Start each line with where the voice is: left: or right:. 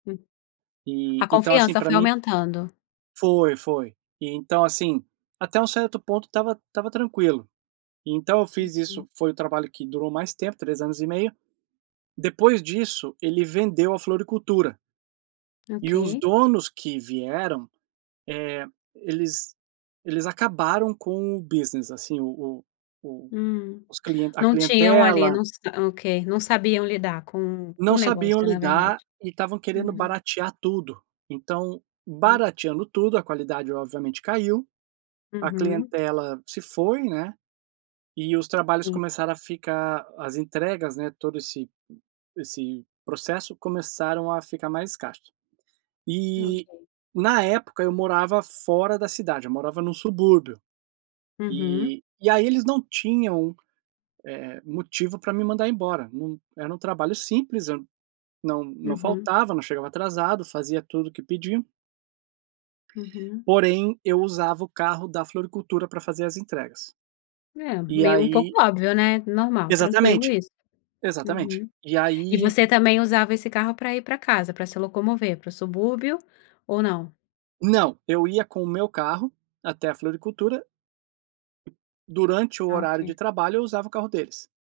left: Hum. A
right: E, então assim,
left: confiança
right: pra
left: foi
right: mim
left: aumentando.
right: Foi, foi. E, então, assim, até um certo ponto estava estava tranquilo, então eu fiz
left: Uhum.
right: isso foi o trabalho que durou mais tempo, 3 anos e meio, depois disso, ele vendeu a floricultura. E os
left: Ok.
right: donos que vieram, eh, eles eles acabaram com o business assim, o o o
left: Hum.
right: os cli a
left: Não tinham ali
right: clientela
left: não s ok, não sabiam lidar com com
right: Não
left: o
right: sabiam
left: negócio na verdade.
right: lidar e estavam querendo
left: Uhum.
right: baratear tudo, então,
left: Hum.
right: barateando tudo, a qualidade obviamente caiu, a
left: Uhum.
right: clientela se foi, né, e os trabalhos
left: Hum.
right: começaram a ficar as entregas, né, todo esse esse processo começaram a ficar mais escasso, e,
left: Ok.
right: na época, eu morava fora da cidade, eu morava num subúrbio,
left: Uhum.
right: e e aí eles não tinham, eh, motivo pra me mandar embora, num era um trabalho simples, eu n não não
left: Uhum.
right: faltava, não chegava atrasado, fazia tudo o que pediam
left: Uhum.
right: porém, eu usava o carro da floricultura pra fazer as entregas,
left: É,
right: e
left: meio um pouco
right: aí
left: óbvio, né, normal, tranquilo
right: Exatamente,
left: isso.
right: exatamente.
left: Uhum.
right: E
left: E
right: aí
left: você também usava esse carro pra ir pra casa, pra se locomover pro subúrbio ou não?
right: Não. Eu ia com o meu carro até a floricultura. Durante o
left: Ah,
right: horário de
left: ok.
right: trabalho eu usava o carro deles.